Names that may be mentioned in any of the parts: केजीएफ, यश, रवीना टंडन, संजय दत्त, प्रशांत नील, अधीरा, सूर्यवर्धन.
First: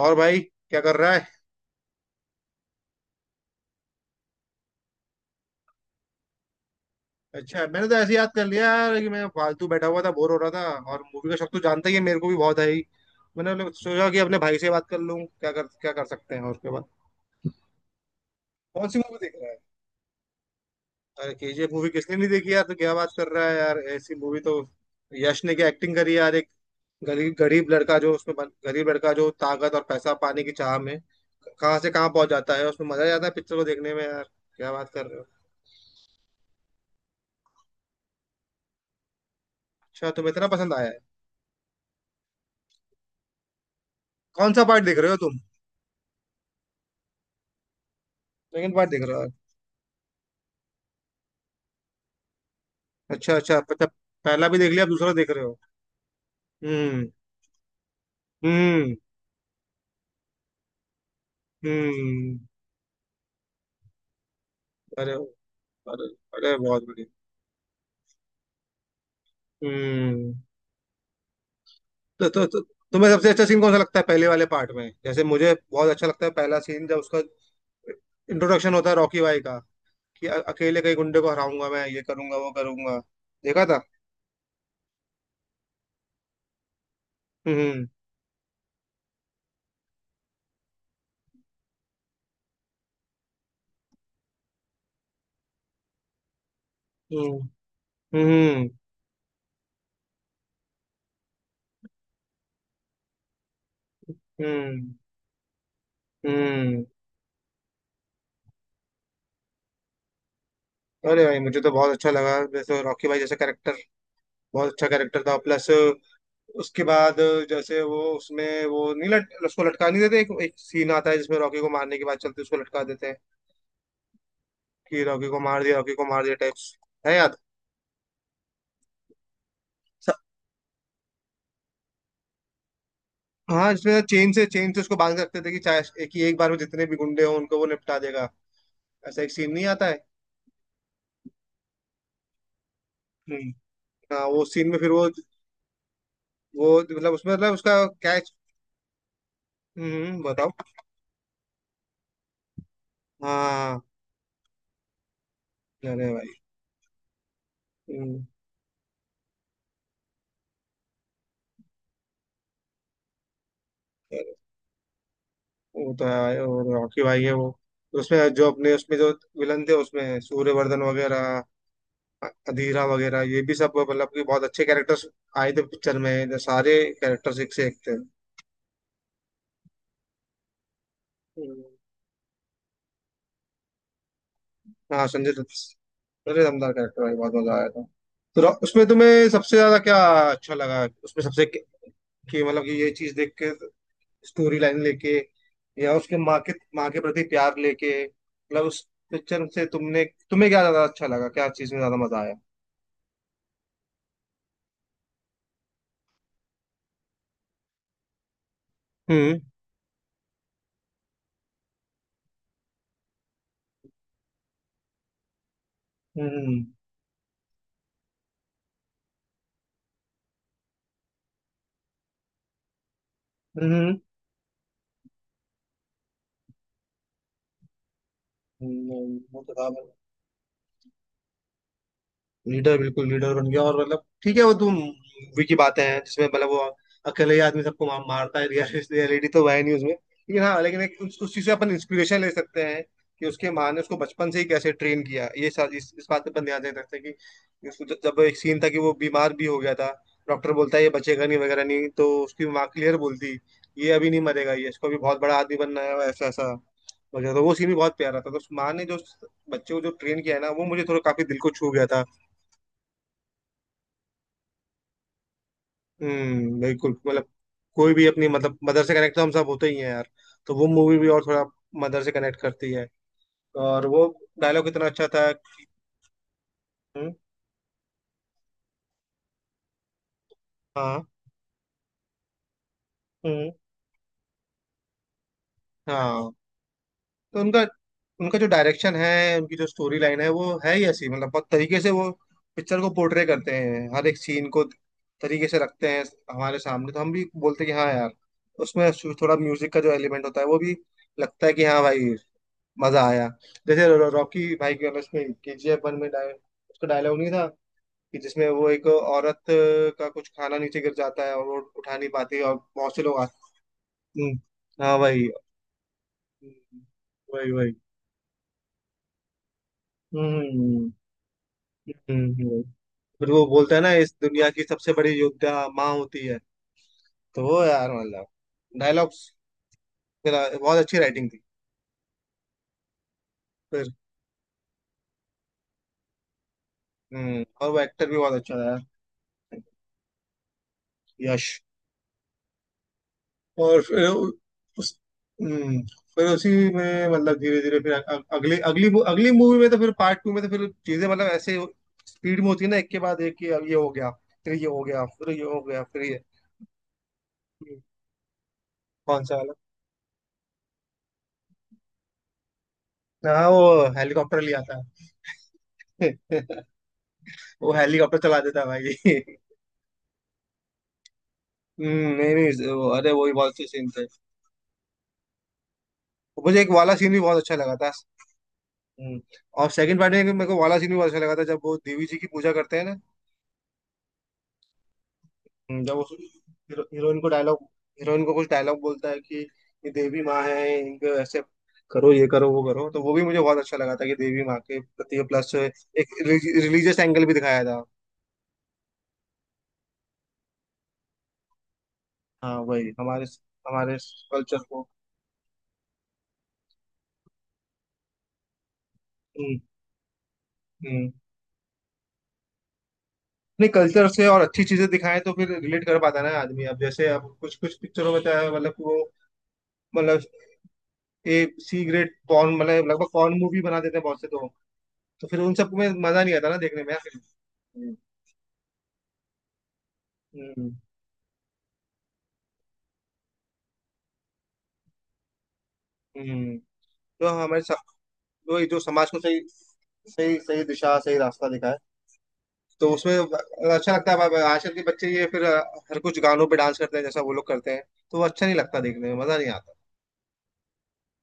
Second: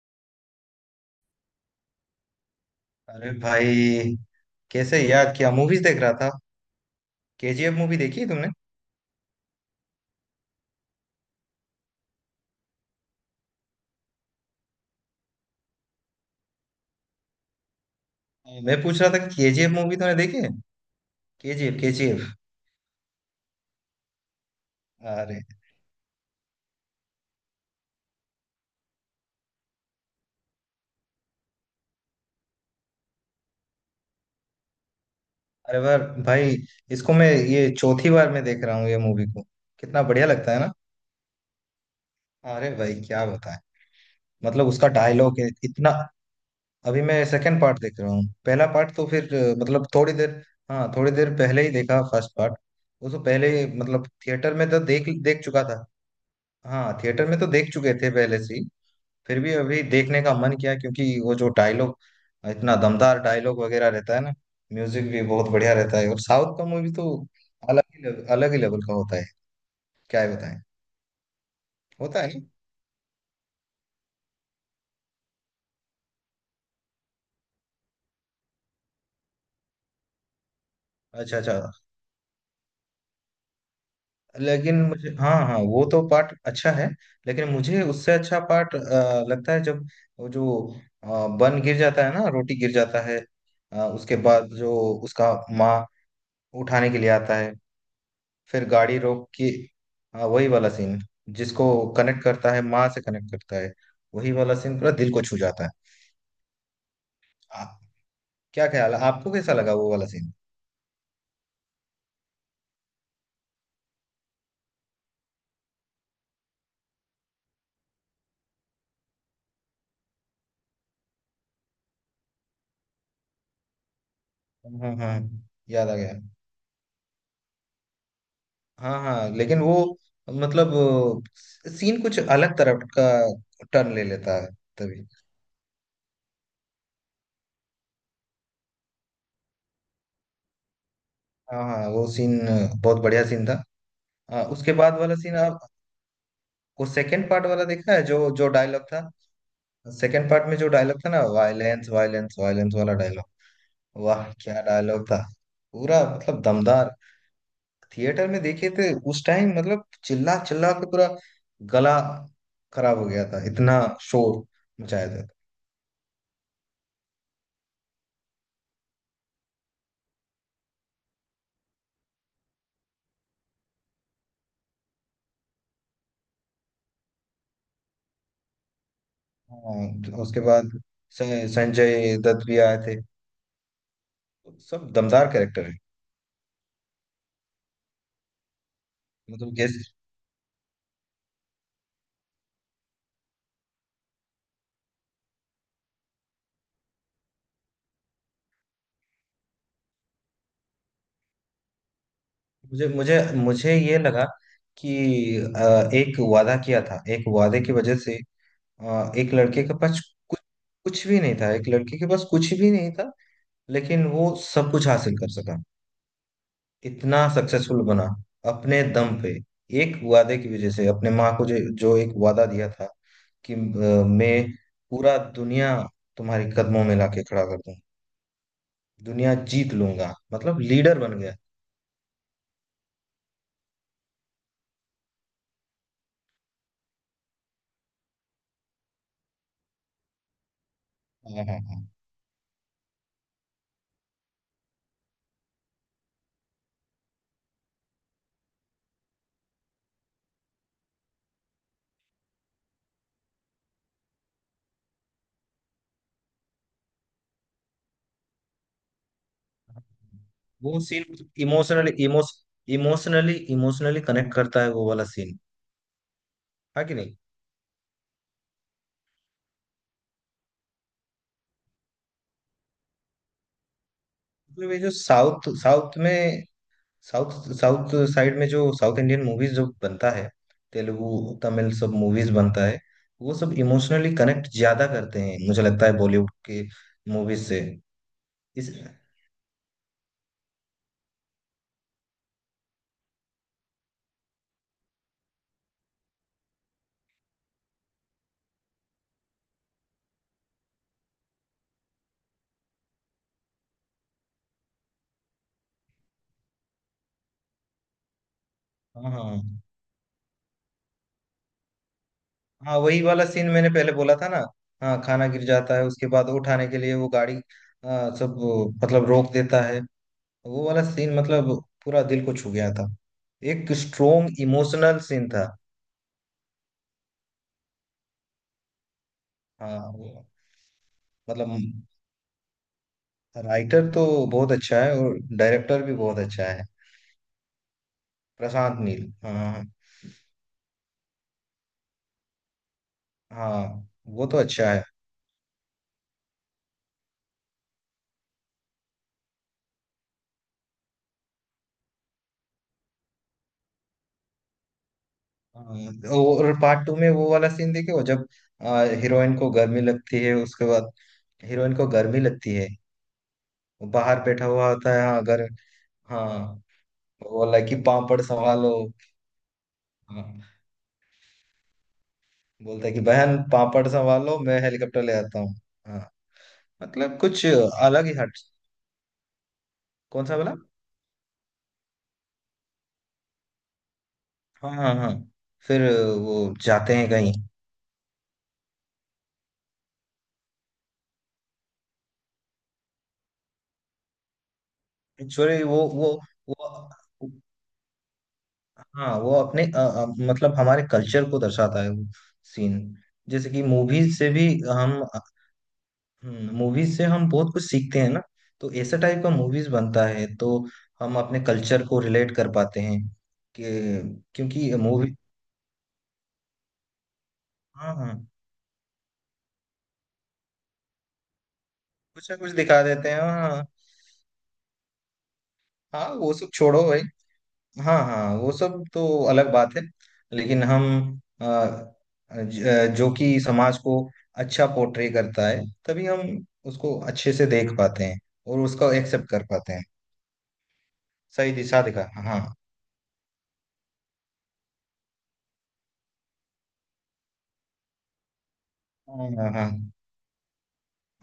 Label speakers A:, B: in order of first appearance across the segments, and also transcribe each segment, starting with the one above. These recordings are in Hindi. A: और भाई क्या कर रहा है?
B: अरे भाई। कैसे याद किया? मूवीज देख रहा था।
A: अच्छा,
B: केजीएफ
A: मैंने तो
B: मूवी
A: ऐसे ही
B: देखी है
A: याद कर
B: तुमने?
A: लिया यार कि मैं फालतू बैठा हुआ था, बोर हो रहा था। और मूवी का शौक तो जानता ही है, मेरे को भी बहुत है ही। मैंने सोचा कि अपने भाई से बात कर लूं, क्या कर सकते हैं और उसके बाद।
B: मैं
A: कौन सी
B: पूछ रहा
A: मूवी
B: था कि
A: देख रहा है?
B: केजीएफ मूवी तुमने देखी है।
A: अरे केजीएफ
B: केजीएफ
A: मूवी किसने
B: केजीएफ।
A: नहीं देखी यार, तो क्या बात कर रहा है यार, ऐसी मूवी तो।
B: अरे।
A: यश ने क्या एक्टिंग करी यार! एक गरीब गरीब लड़का गरीब लड़का, जो ताकत और पैसा पाने की चाह में कहाँ से कहाँ पहुंच जाता है, उसमें मजा आ जाता है पिक्चर को देखने में यार। क्या बात कर रहे हो?
B: अरे बार भाई, इसको मैं ये चौथी बार मैं देख रहा हूँ ये मूवी को। कितना
A: अच्छा,
B: बढ़िया
A: तुम्हें इतना
B: लगता है ना।
A: पसंद आया है?
B: अरे भाई, क्या बताएं।
A: कौन सा
B: मतलब
A: पार्ट
B: उसका
A: देख रहे हो तुम?
B: डायलॉग है इतना। अभी मैं सेकंड पार्ट देख रहा हूँ, पहला
A: सेकंड पार्ट
B: पार्ट
A: देख
B: तो
A: रहे हो?
B: फिर मतलब थोड़ी देर। हाँ, थोड़ी देर पहले ही देखा फर्स्ट पार्ट। वो तो
A: अच्छा,
B: पहले
A: अच्छा,
B: ही,
A: अच्छा।
B: मतलब
A: पहला
B: थिएटर
A: भी
B: में
A: देख
B: तो
A: लिया, अब
B: देख
A: दूसरा देख
B: देख
A: रहे हो?
B: चुका था। हाँ,
A: हम्म।
B: थिएटर में तो देख चुके थे पहले से ही।
A: हम्म।
B: फिर भी अभी देखने का मन किया क्योंकि वो जो डायलॉग,
A: हम्म।
B: इतना दमदार डायलॉग वगैरह रहता है ना। म्यूजिक
A: अरे,
B: भी बहुत बढ़िया रहता
A: अरे,
B: है और
A: अरे,
B: साउथ का
A: बहुत
B: मूवी
A: बढ़िया।
B: तो अलग ही लेवल का होता है। क्या
A: हम्म।
B: ही बताएं। होता
A: तो,
B: है ना।
A: तो, तो तुम्हें सबसे अच्छा सीन कौन सा लगता है पहले वाले पार्ट में? जैसे मुझे बहुत अच्छा लगता है पहला सीन, जब उसका इंट्रोडक्शन होता है रॉकी भाई का। कि अकेले कई गुंडे को
B: अच्छा अच्छा।
A: हराऊंगा, मैं ये करूंगा वो करूंगा। देखा था?
B: लेकिन मुझे, हाँ हाँ, वो तो पार्ट अच्छा है। लेकिन मुझे
A: हम्म।
B: उससे अच्छा पार्ट लगता है जब वो जो बन गिर जाता है ना, रोटी गिर जाता है। उसके बाद जो उसका माँ उठाने के लिए आता
A: हम्म।
B: है, फिर
A: हम्म।
B: गाड़ी रोक के। हाँ, वही वाला सीन, जिसको कनेक्ट करता है, माँ से कनेक्ट करता है। वही वाला सीन पूरा
A: हम्म।
B: दिल को छू जाता है।
A: हम्म।
B: आप, क्या ख्याल है, आपको कैसा लगा वो वाला सीन?
A: अरे भाई, मुझे तो बहुत अच्छा लगा, जैसे रॉकी भाई जैसा कैरेक्टर बहुत अच्छा कैरेक्टर था, प्लस उसके बाद जैसे वो उसमें वो नहीं लट, उसको लटका नहीं देते, एक सीन आता है जिसमें रॉकी को मारने के बाद चलते उसको लटका देते हैं,
B: हाँ
A: कि
B: हाँ,
A: रॉकी को मार दिया,
B: याद
A: रॉकी
B: आ
A: को
B: गया।
A: मार दिया टाइप्स। है याद?
B: हाँ हाँ, लेकिन वो
A: स-
B: मतलब सीन कुछ अलग तरह का
A: हाँ,
B: टर्न
A: इसमें
B: ले
A: चेन
B: लेता
A: से
B: है
A: चेन से उसको
B: तभी।
A: बांध के रखते थे कि चाहे एक ही एक बार में जितने भी गुंडे हों, उनको वो निपटा देगा। ऐसा एक सीन नहीं आता है?
B: हाँ हाँ, वो सीन बहुत बढ़िया सीन
A: हम्म।
B: था।
A: हाँ, वो
B: हाँ,
A: सीन
B: उसके
A: में फिर
B: बाद
A: वो
B: वाला सीन आप
A: वो
B: वो
A: मतलब
B: सेकंड
A: उसमें
B: पार्ट
A: मतलब
B: वाला
A: उसका
B: देखा है, जो
A: कैच।
B: जो डायलॉग था,
A: हम्म,
B: सेकंड पार्ट
A: बताओ।
B: में जो डायलॉग था ना, वायलेंस वायलेंस वायलेंस वाला डायलॉग।
A: हाँ।
B: वाह, क्या डायलॉग था। पूरा
A: अरे भाई।
B: मतलब दमदार।
A: हम्म,
B: थिएटर में देखे थे उस टाइम, मतलब चिल्ला चिल्ला के पूरा गला खराब हो गया था, इतना शोर मचाया था।
A: वो तो है भाई, वो रॉकी भाई है वो। उसमें जो अपने, उसमें जो विलन थे उसमें सूर्यवर्धन वगैरह, अधीरा वगैरह, ये भी सब मतलब कि बहुत अच्छे कैरेक्टर्स आए थे पिक्चर में। सारे कैरेक्टर्स एक से एक थे।
B: हाँ, उसके बाद स-
A: हम्म।
B: संजय दत्त भी आए थे। सब
A: हाँ, संजय
B: दमदार कैरेक्टर है।
A: दत्त। अरे दमदार कैरेक्टर भाई, बहुत मजा आया था। तो उसमें तुम्हें
B: मतलब
A: सबसे ज्यादा
B: जैसे
A: क्या अच्छा लगा उसमें सबसे, कि मतलब कि ये चीज देख के, स्टोरी लाइन लेके या उसके माँ के प्रति प्यार लेके, मतलब उस पिक्चर से तुमने तुम्हें क्या ज्यादा अच्छा लगा, क्या चीज में ज्यादा मजा आया?
B: मुझे मुझे मुझे ये लगा कि एक वादा किया था, एक वादे की वजह से एक
A: हम्म।
B: लड़के के पास कुछ, कुछ भी नहीं था, एक लड़के के पास कुछ भी नहीं था, लेकिन वो सब कुछ हासिल कर सका।
A: हम्म।
B: इतना सक्सेसफुल बना अपने दम पे, एक वादे की वजह से, अपने माँ को जो जो एक वादा दिया था कि
A: हम्म।
B: मैं पूरा दुनिया तुम्हारे कदमों में लाके खड़ा कर दूं, दुनिया
A: वो तो था।
B: जीत लूंगा, मतलब लीडर बन गया।
A: लीडर बिल्कुल लीडर बन गया, और मतलब ठीक है, वो तो मूवी की बातें हैं जिसमें मतलब वो अकेले ही आदमी सबको मारता है, रियलिटी तो है नहीं उसमें। लेकिन हाँ, लेकिन एक उस चीज
B: हाँ
A: से
B: हाँ
A: अपन
B: हाँ,
A: इंस्पिरेशन ले सकते हैं कि उसके माँ ने उसको बचपन से ही कैसे ट्रेन किया, ये इस बात पे अपन ध्यान दे सकते हैं कि उसको जब एक सीन था कि वो बीमार भी हो गया था। डॉक्टर बोलता है ये बचेगा नहीं वगैरह नहीं, तो उसकी माँ क्लियर बोलती, ये अभी नहीं मरेगा, ये इसको अभी बहुत बड़ा आदमी बनना है, ऐसा ऐसा वगैरह। तो वो सीन भी बहुत प्यारा था, तो उस माँ ने जो उस बच्चे को जो ट्रेन किया है ना, वो
B: वो
A: मुझे थोड़ा
B: सीन
A: काफी दिल को छू गया
B: इमोशनली
A: था।
B: इमोश इमोशनली इमोशनली कनेक्ट करता है वो वाला सीन।
A: हम्म,
B: हाँ
A: बिल्कुल
B: कि नहीं?
A: मतलब। कोई भी अपनी मतलब मदर से कनेक्ट तो हम सब होते ही हैं यार। तो वो मूवी भी और थोड़ा मदर से कनेक्ट करती है, और वो डायलॉग
B: मतलब ये
A: इतना
B: जो
A: अच्छा था।
B: साउथ साउथ में
A: हम्म,
B: साउथ साउथ साइड में जो साउथ इंडियन मूवीज जो बनता है,
A: हाँ।
B: तेलुगु, तमिल सब मूवीज बनता है, वो
A: हम्म,
B: सब इमोशनली कनेक्ट ज्यादा करते हैं, मुझे लगता है बॉलीवुड
A: हाँ।
B: के
A: तो
B: मूवीज
A: उनका
B: से।
A: उनका जो
B: इस
A: डायरेक्शन है, उनकी जो स्टोरी लाइन है, वो है ही ऐसी, मतलब बहुत तरीके से वो पिक्चर को पोर्ट्रे करते हैं, हर एक सीन को तरीके से रखते हैं हमारे सामने, तो हम भी बोलते हैं कि हाँ यार। उसमें थोड़ा म्यूजिक का जो एलिमेंट होता है वो भी, लगता है कि हाँ भाई, मजा आया। जैसे रॉकी भाई की उसमें केजीएफ 1 में उसका डायलॉग नहीं था कि जिसमें वो एक
B: हाँ
A: औरत
B: हाँ
A: का कुछ खाना नीचे गिर जाता है और वो उठा नहीं पाती है और
B: हाँ,
A: बहुत
B: वही
A: से लोग
B: वाला सीन
A: आते?
B: मैंने पहले बोला था ना।
A: हम्म, हाँ
B: हाँ, खाना
A: वही।
B: गिर जाता है उसके बाद उठाने के
A: हम्म,
B: लिए वो गाड़ी,
A: वही, वही।
B: सब मतलब रोक देता है।
A: हम्म।
B: वो वाला सीन मतलब पूरा दिल को छू
A: वही।
B: गया था।
A: फिर वो
B: एक
A: बोलता है ना, इस
B: स्ट्रोंग
A: दुनिया की सबसे
B: इमोशनल
A: बड़ी
B: सीन था।
A: योद्धा माँ होती है। तो वो यार मतलब डायलॉग्स,
B: हाँ वो
A: बहुत अच्छी राइटिंग थी,
B: मतलब, राइटर
A: फिर।
B: तो बहुत अच्छा है और डायरेक्टर भी बहुत अच्छा है।
A: हम्म, और वो एक्टर भी बहुत अच्छा था यार।
B: प्रशांत नील, हाँ।
A: यश। और
B: हाँ,
A: फिर
B: वो तो अच्छा है।
A: उस। हम्म, फिर उसी में, मतलब धीरे धीरे, फिर अगली अगली मू- अगली मूवी में तो, फिर पार्ट 2 में तो फिर चीजें मतलब ऐसे स्पीड में होती है ना, एक के बाद एक, कि अब ये हो गया, फिर ये हो गया, फिर ये हो गया, फिर
B: हाँ,
A: ये।
B: और पार्ट टू में वो वाला सीन
A: हम्म,
B: देखे वो जब
A: कौन सा
B: हीरोइन को
A: वाला?
B: गर्मी लगती है उसके बाद, हीरोइन को गर्मी लगती है,
A: हाँ, वो
B: वो बाहर
A: हेलीकॉप्टर
B: बैठा
A: ले
B: हुआ
A: आता
B: होता है, हाँ, घर।
A: है
B: हाँ, वो बोला
A: वो
B: कि
A: हेलीकॉप्टर
B: पापड़
A: चला देता है
B: संभालो।
A: भाई
B: हाँ,
A: हम्म, नहीं, नहीं,
B: बोलता है कि
A: अरे वही
B: बहन
A: बहुत अच्छे
B: पापड़
A: सीन थे।
B: संभालो, मैं हेलीकॉप्टर ले आता हूँ। हाँ,
A: मुझे एक वाला सीन
B: मतलब
A: भी बहुत
B: कुछ
A: अच्छा लगा था।
B: अलग ही हट।
A: हम्म, और सेकंड पार्ट
B: कौन
A: में
B: सा
A: मेरे
B: बोला?
A: को वाला सीन भी बहुत अच्छा लगा था, जब वो देवी जी की पूजा करते हैं ना।
B: हाँ हाँ हाँ, फिर
A: जब उस
B: वो जाते हैं
A: हीरोइन को
B: कहीं।
A: डायलॉग, हीरोइन को कुछ डायलॉग बोलता है कि ये देवी माँ है, इनको ऐसे करो, ये करो वो करो, तो वो भी मुझे बहुत अच्छा लगा था, कि देवी माँ के प्रति प्लस
B: एक्चुअली
A: एक रिलीजियस एंगल
B: वो
A: भी दिखाया था।
B: हाँ, वो अपने मतलब हमारे कल्चर को दर्शाता है वो
A: हाँ
B: सीन,
A: वही हमारे
B: जैसे कि
A: हमारे
B: मूवीज से भी
A: कल्चर को।
B: हम, मूवीज से हम बहुत कुछ सीखते हैं ना, तो ऐसे टाइप का
A: हम्म।
B: मूवीज बनता है तो
A: हम्म।
B: हम अपने कल्चर को रिलेट कर पाते हैं कि,
A: नहीं, कल्चर से और अच्छी
B: क्योंकि
A: चीजें
B: मूवी,
A: दिखाएं तो फिर रिलेट कर पाता है ना आदमी। अब जैसे अब कुछ कुछ
B: हाँ हाँ,
A: पिक्चरों में तो है, मतलब कि वो मतलब ए सी ग्रेड
B: कुछ ना कुछ
A: पॉर्न,
B: दिखा
A: मतलब लगभग
B: देते हैं,
A: पॉर्न
B: हाँ
A: मूवी
B: हाँ।
A: बना देते हैं बहुत से, तो फिर उन सब में
B: हाँ,
A: मजा
B: वो
A: नहीं आता
B: सब
A: ना
B: छोड़ो
A: देखने में
B: भाई।
A: यार।
B: हाँ हाँ, वो सब तो अलग बात है। लेकिन
A: हम्म।
B: हम अ, जो कि समाज को अच्छा पोर्ट्रे करता है तभी हम
A: हम्म।
B: उसको
A: तो
B: अच्छे से
A: हमारे
B: देख पाते हैं और
A: वही जो
B: उसको
A: समाज को
B: एक्सेप्ट
A: सही,
B: कर पाते हैं।
A: सही सही दिशा, सही रास्ता
B: सही
A: दिखाए,
B: दिशा दिखा, हाँ।
A: तो उसमें अच्छा लगता है। अब आजकल के बच्चे ये फिर हर कुछ गानों पे डांस करते हैं जैसा वो लोग करते हैं, तो वो अच्छा नहीं लगता, देखने में मजा नहीं
B: हाँ हाँ।
A: आता।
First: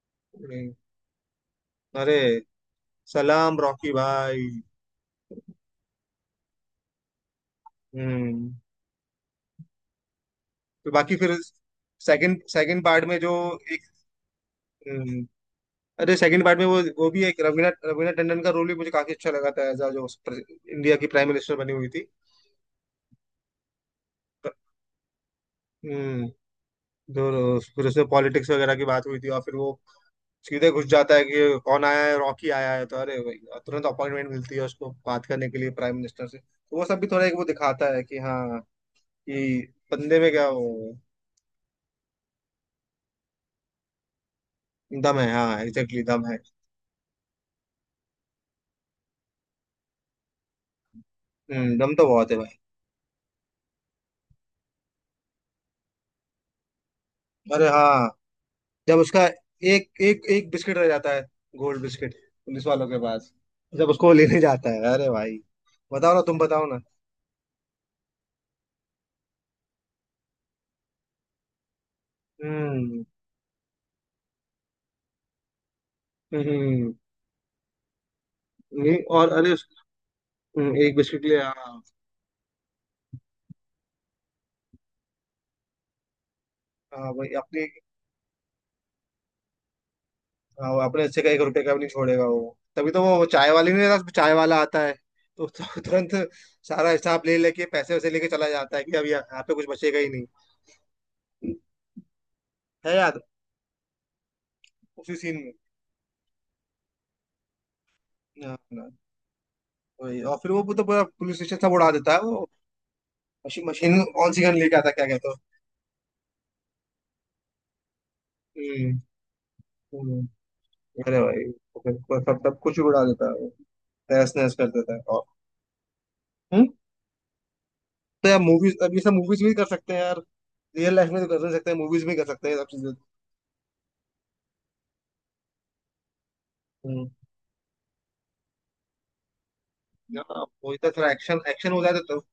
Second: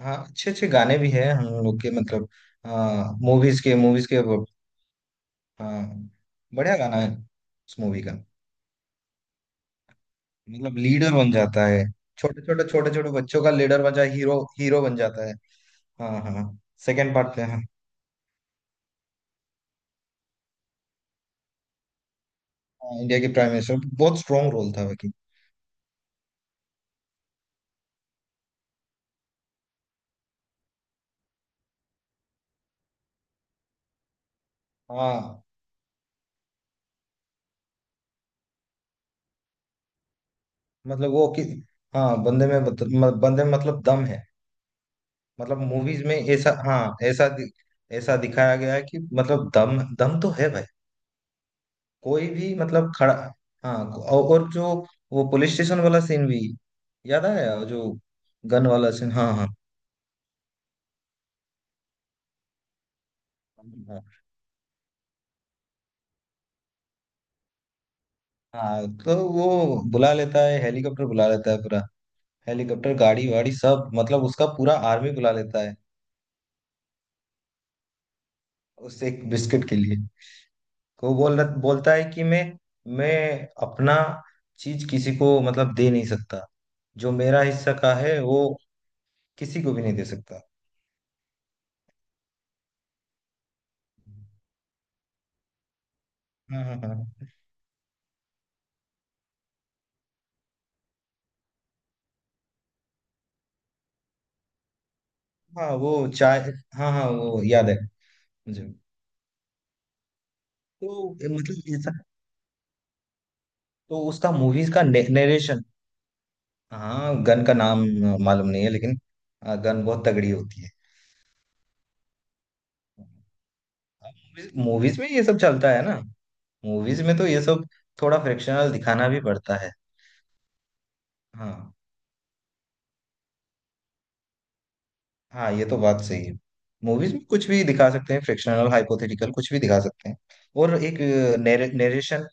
B: हाँ, अच्छे अच्छे
A: नहीं।
B: गाने भी हैं हम लोग के,
A: अरे,
B: मतलब
A: सलाम
B: मूवीज के
A: रॉकी
B: मूवीज के वो,
A: भाई।
B: हाँ, बढ़िया गाना है उस मूवी का।
A: हम्म।
B: मतलब
A: तो
B: लीडर
A: बाकी
B: बन
A: फिर
B: जाता है।
A: सेकंड
B: छोटे छोटे
A: सेकंड
B: छोटे
A: पार्ट
B: छोटे
A: में जो
B: बच्चों का लीडर
A: एक।
B: बन जाए, हीरो हीरो बन
A: हम्म,
B: जाता है।
A: अरे
B: हाँ
A: सेकंड
B: हाँ,
A: पार्ट में वो
B: सेकेंड
A: भी
B: पार्ट
A: एक
B: पे। हाँ।
A: रवीना रवीना टंडन का रोल भी मुझे काफी अच्छा लगा था, एज जो इंडिया की प्राइम मिनिस्टर बनी हुई थी।
B: हाँ, इंडिया की प्राइम मिनिस्टर, बहुत स्ट्रांग रोल था बाकी।
A: हम्म। जो फिर उसमें पॉलिटिक्स वगैरह की बात हुई थी, और फिर वो सीधे घुस जाता है कि कौन आया है, रॉकी आया है, तो अरे भाई तुरंत अपॉइंटमेंट मिलती है उसको बात
B: हाँ
A: करने के लिए प्राइम मिनिस्टर से, तो वो सब भी थोड़ा एक वो दिखाता है कि हाँ, कि बंदे में क्या वो
B: मतलब वो कि, हाँ, बंदे में मतलब दम है।
A: दम है,
B: मतलब
A: हाँ एग्जैक्टली
B: मूवीज में
A: दम है।
B: ऐसा, हाँ, ऐसा ऐसा दिखाया गया है कि मतलब दम दम तो है भाई।
A: दम तो
B: कोई
A: बहुत है
B: भी
A: भाई।
B: मतलब खड़ा, हाँ, और जो वो पुलिस स्टेशन वाला सीन भी याद आया,
A: अरे
B: जो
A: हाँ,
B: गन वाला
A: जब
B: सीन,
A: उसका
B: हाँ हाँ।
A: एक एक एक बिस्किट रह जाता है, गोल्ड बिस्किट पुलिस वालों के पास, जब
B: हाँ
A: उसको वो लेने जाता है, अरे भाई, बताओ ना, तुम बताओ ना।
B: हाँ, तो वो बुला लेता है, हेलीकॉप्टर बुला लेता है पूरा, हेलीकॉप्टर
A: हम्म।
B: गाड़ी वाड़ी सब मतलब, उसका पूरा आर्मी बुला लेता है
A: हम्म। नहीं,
B: उस
A: और
B: एक
A: अरे
B: बिस्किट के लिए।
A: एक
B: को
A: बिस्किट ले
B: बोल
A: आ।
B: बोलता है कि मैं अपना चीज किसी को मतलब दे नहीं सकता,
A: हाँ
B: जो
A: भाई
B: मेरा
A: अपने,
B: हिस्सा का है वो किसी को भी नहीं दे सकता।
A: हाँ, अपने से का एक रुपए का भी नहीं छोड़ेगा वो, तभी तो वो चाय वाले नहीं रहता, चाय वाला आता है तो, तो तुरंत
B: हाँ हाँ
A: सारा
B: हाँ,
A: हिसाब ले लेके, पैसे वैसे लेके चला जाता है कि अब यहाँ यहाँ पे कुछ बचेगा ही नहीं। है याद? उसी सीन में।
B: हाँ वो चाय, हाँ हाँ, वो याद है
A: हाँ,
B: मुझे।
A: हाँ, वही। और फिर वो तो
B: तो
A: पूरा
B: ये
A: पुलिस स्टेशन सब
B: मतलब
A: उड़ा
B: ऐसा,
A: देता है वो। मशीन,
B: तो
A: मशीन कौन
B: उसका
A: सी गन
B: मूवीज
A: लेके
B: का
A: आता है, क्या कहते हो?
B: नरेशन, हाँ, गन का नाम मालूम नहीं है,
A: हम्म।
B: लेकिन गन बहुत
A: हम्म।
B: तगड़ी होती है।
A: अरे भाई, तो फिर वो सब सब कुछ ही उड़ा देता है वो, तहस
B: मूवीज
A: नहस कर देता
B: मूवीज
A: है
B: में ये
A: और।
B: सब चलता है ना,
A: हम्म।
B: मूवीज में तो ये सब थोड़ा
A: तो यार
B: फ्रिक्शनल
A: मूवीज, अब ये
B: दिखाना
A: सब
B: भी
A: मूवीज भी
B: पड़ता
A: कर
B: है।
A: सकते हैं यार, रियल लाइफ में तो कर नहीं सकते
B: हाँ
A: हैं, मूवीज में कर सकते हैं ये सब चीजें।
B: हाँ, ये तो बात सही है।
A: हम्म।
B: मूवीज में कुछ भी दिखा सकते हैं, फ्रिक्शनल हाइपोथेटिकल कुछ भी दिखा सकते हैं।
A: हाँ
B: और
A: वही, तो
B: एक
A: फिर एक्शन एक्शन हो जाता तो।
B: नरेशन,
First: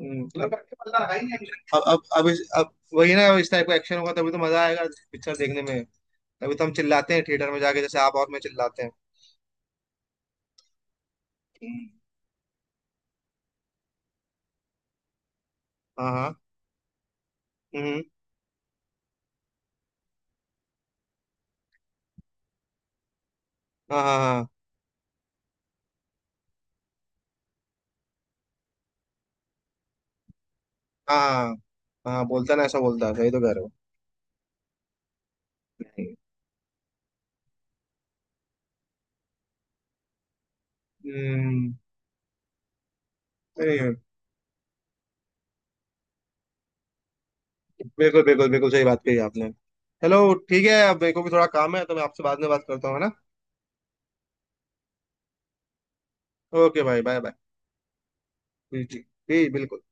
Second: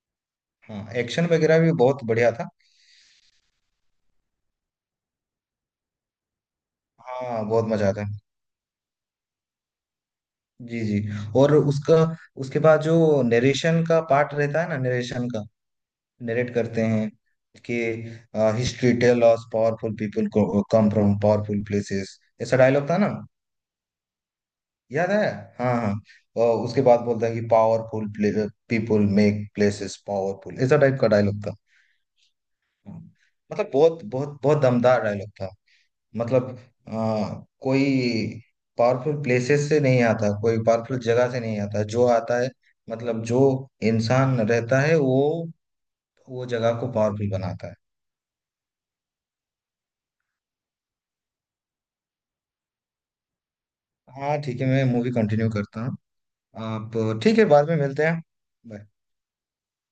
A: अब।
B: हाँ, एक्शन वगैरह भी
A: हाँ, अब अब
B: बहुत
A: अब
B: बढ़िया
A: इस
B: था।
A: अब वही ना, इस टाइप का एक्शन होगा तभी तो मजा आएगा पिक्चर देखने में, तभी तो हम चिल्लाते हैं
B: हाँ,
A: थिएटर में
B: बहुत
A: जाके,
B: मजा
A: जैसे
B: आता है।
A: आप और मैं चिल्लाते हैं।
B: जी जी। और उसका, उसके बाद जो नरेशन का पार्ट रहता है ना, नरेशन का
A: हाँ, हाँ।
B: नरेट करते हैं कि,
A: हम्म।
B: History tell us powerful people come from powerful places, ऐसा डायलॉग था ना।
A: हाँ, हाँ, हाँ,
B: याद है? हाँ हाँ, और उसके बाद बोलता है कि powerful people make places powerful, ऐसा टाइप का
A: हाँ।
B: डायलॉग था।
A: हाँ, हाँ, बोलता ना, ऐसा
B: हाँ,
A: बोलता है, सही तो कह रहे हो।
B: मतलब बहुत बहुत बहुत दमदार डायलॉग था। मतलब आ, कोई पावरफुल प्लेसेस से नहीं आता, कोई पावरफुल जगह से नहीं
A: हम्म।
B: आता, जो आता है मतलब जो
A: सही है।
B: इंसान रहता है वो जगह को पावरफुल बनाता है।
A: बिल्कुल, बिल्कुल, बिल्कुल सही बात कही आपने। चलो ठीक है, अब मेरे को भी थोड़ा काम है तो मैं आपसे बाद में बात करता हूँ, है ना?
B: हाँ ठीक है, मैं मूवी कंटिन्यू करता हूँ।
A: ओके भाई, बाय
B: आप
A: बाय।
B: ठीक है, बाद में मिलते हैं।
A: जी, जी।
B: Bye.
A: जी, बिल्कुल।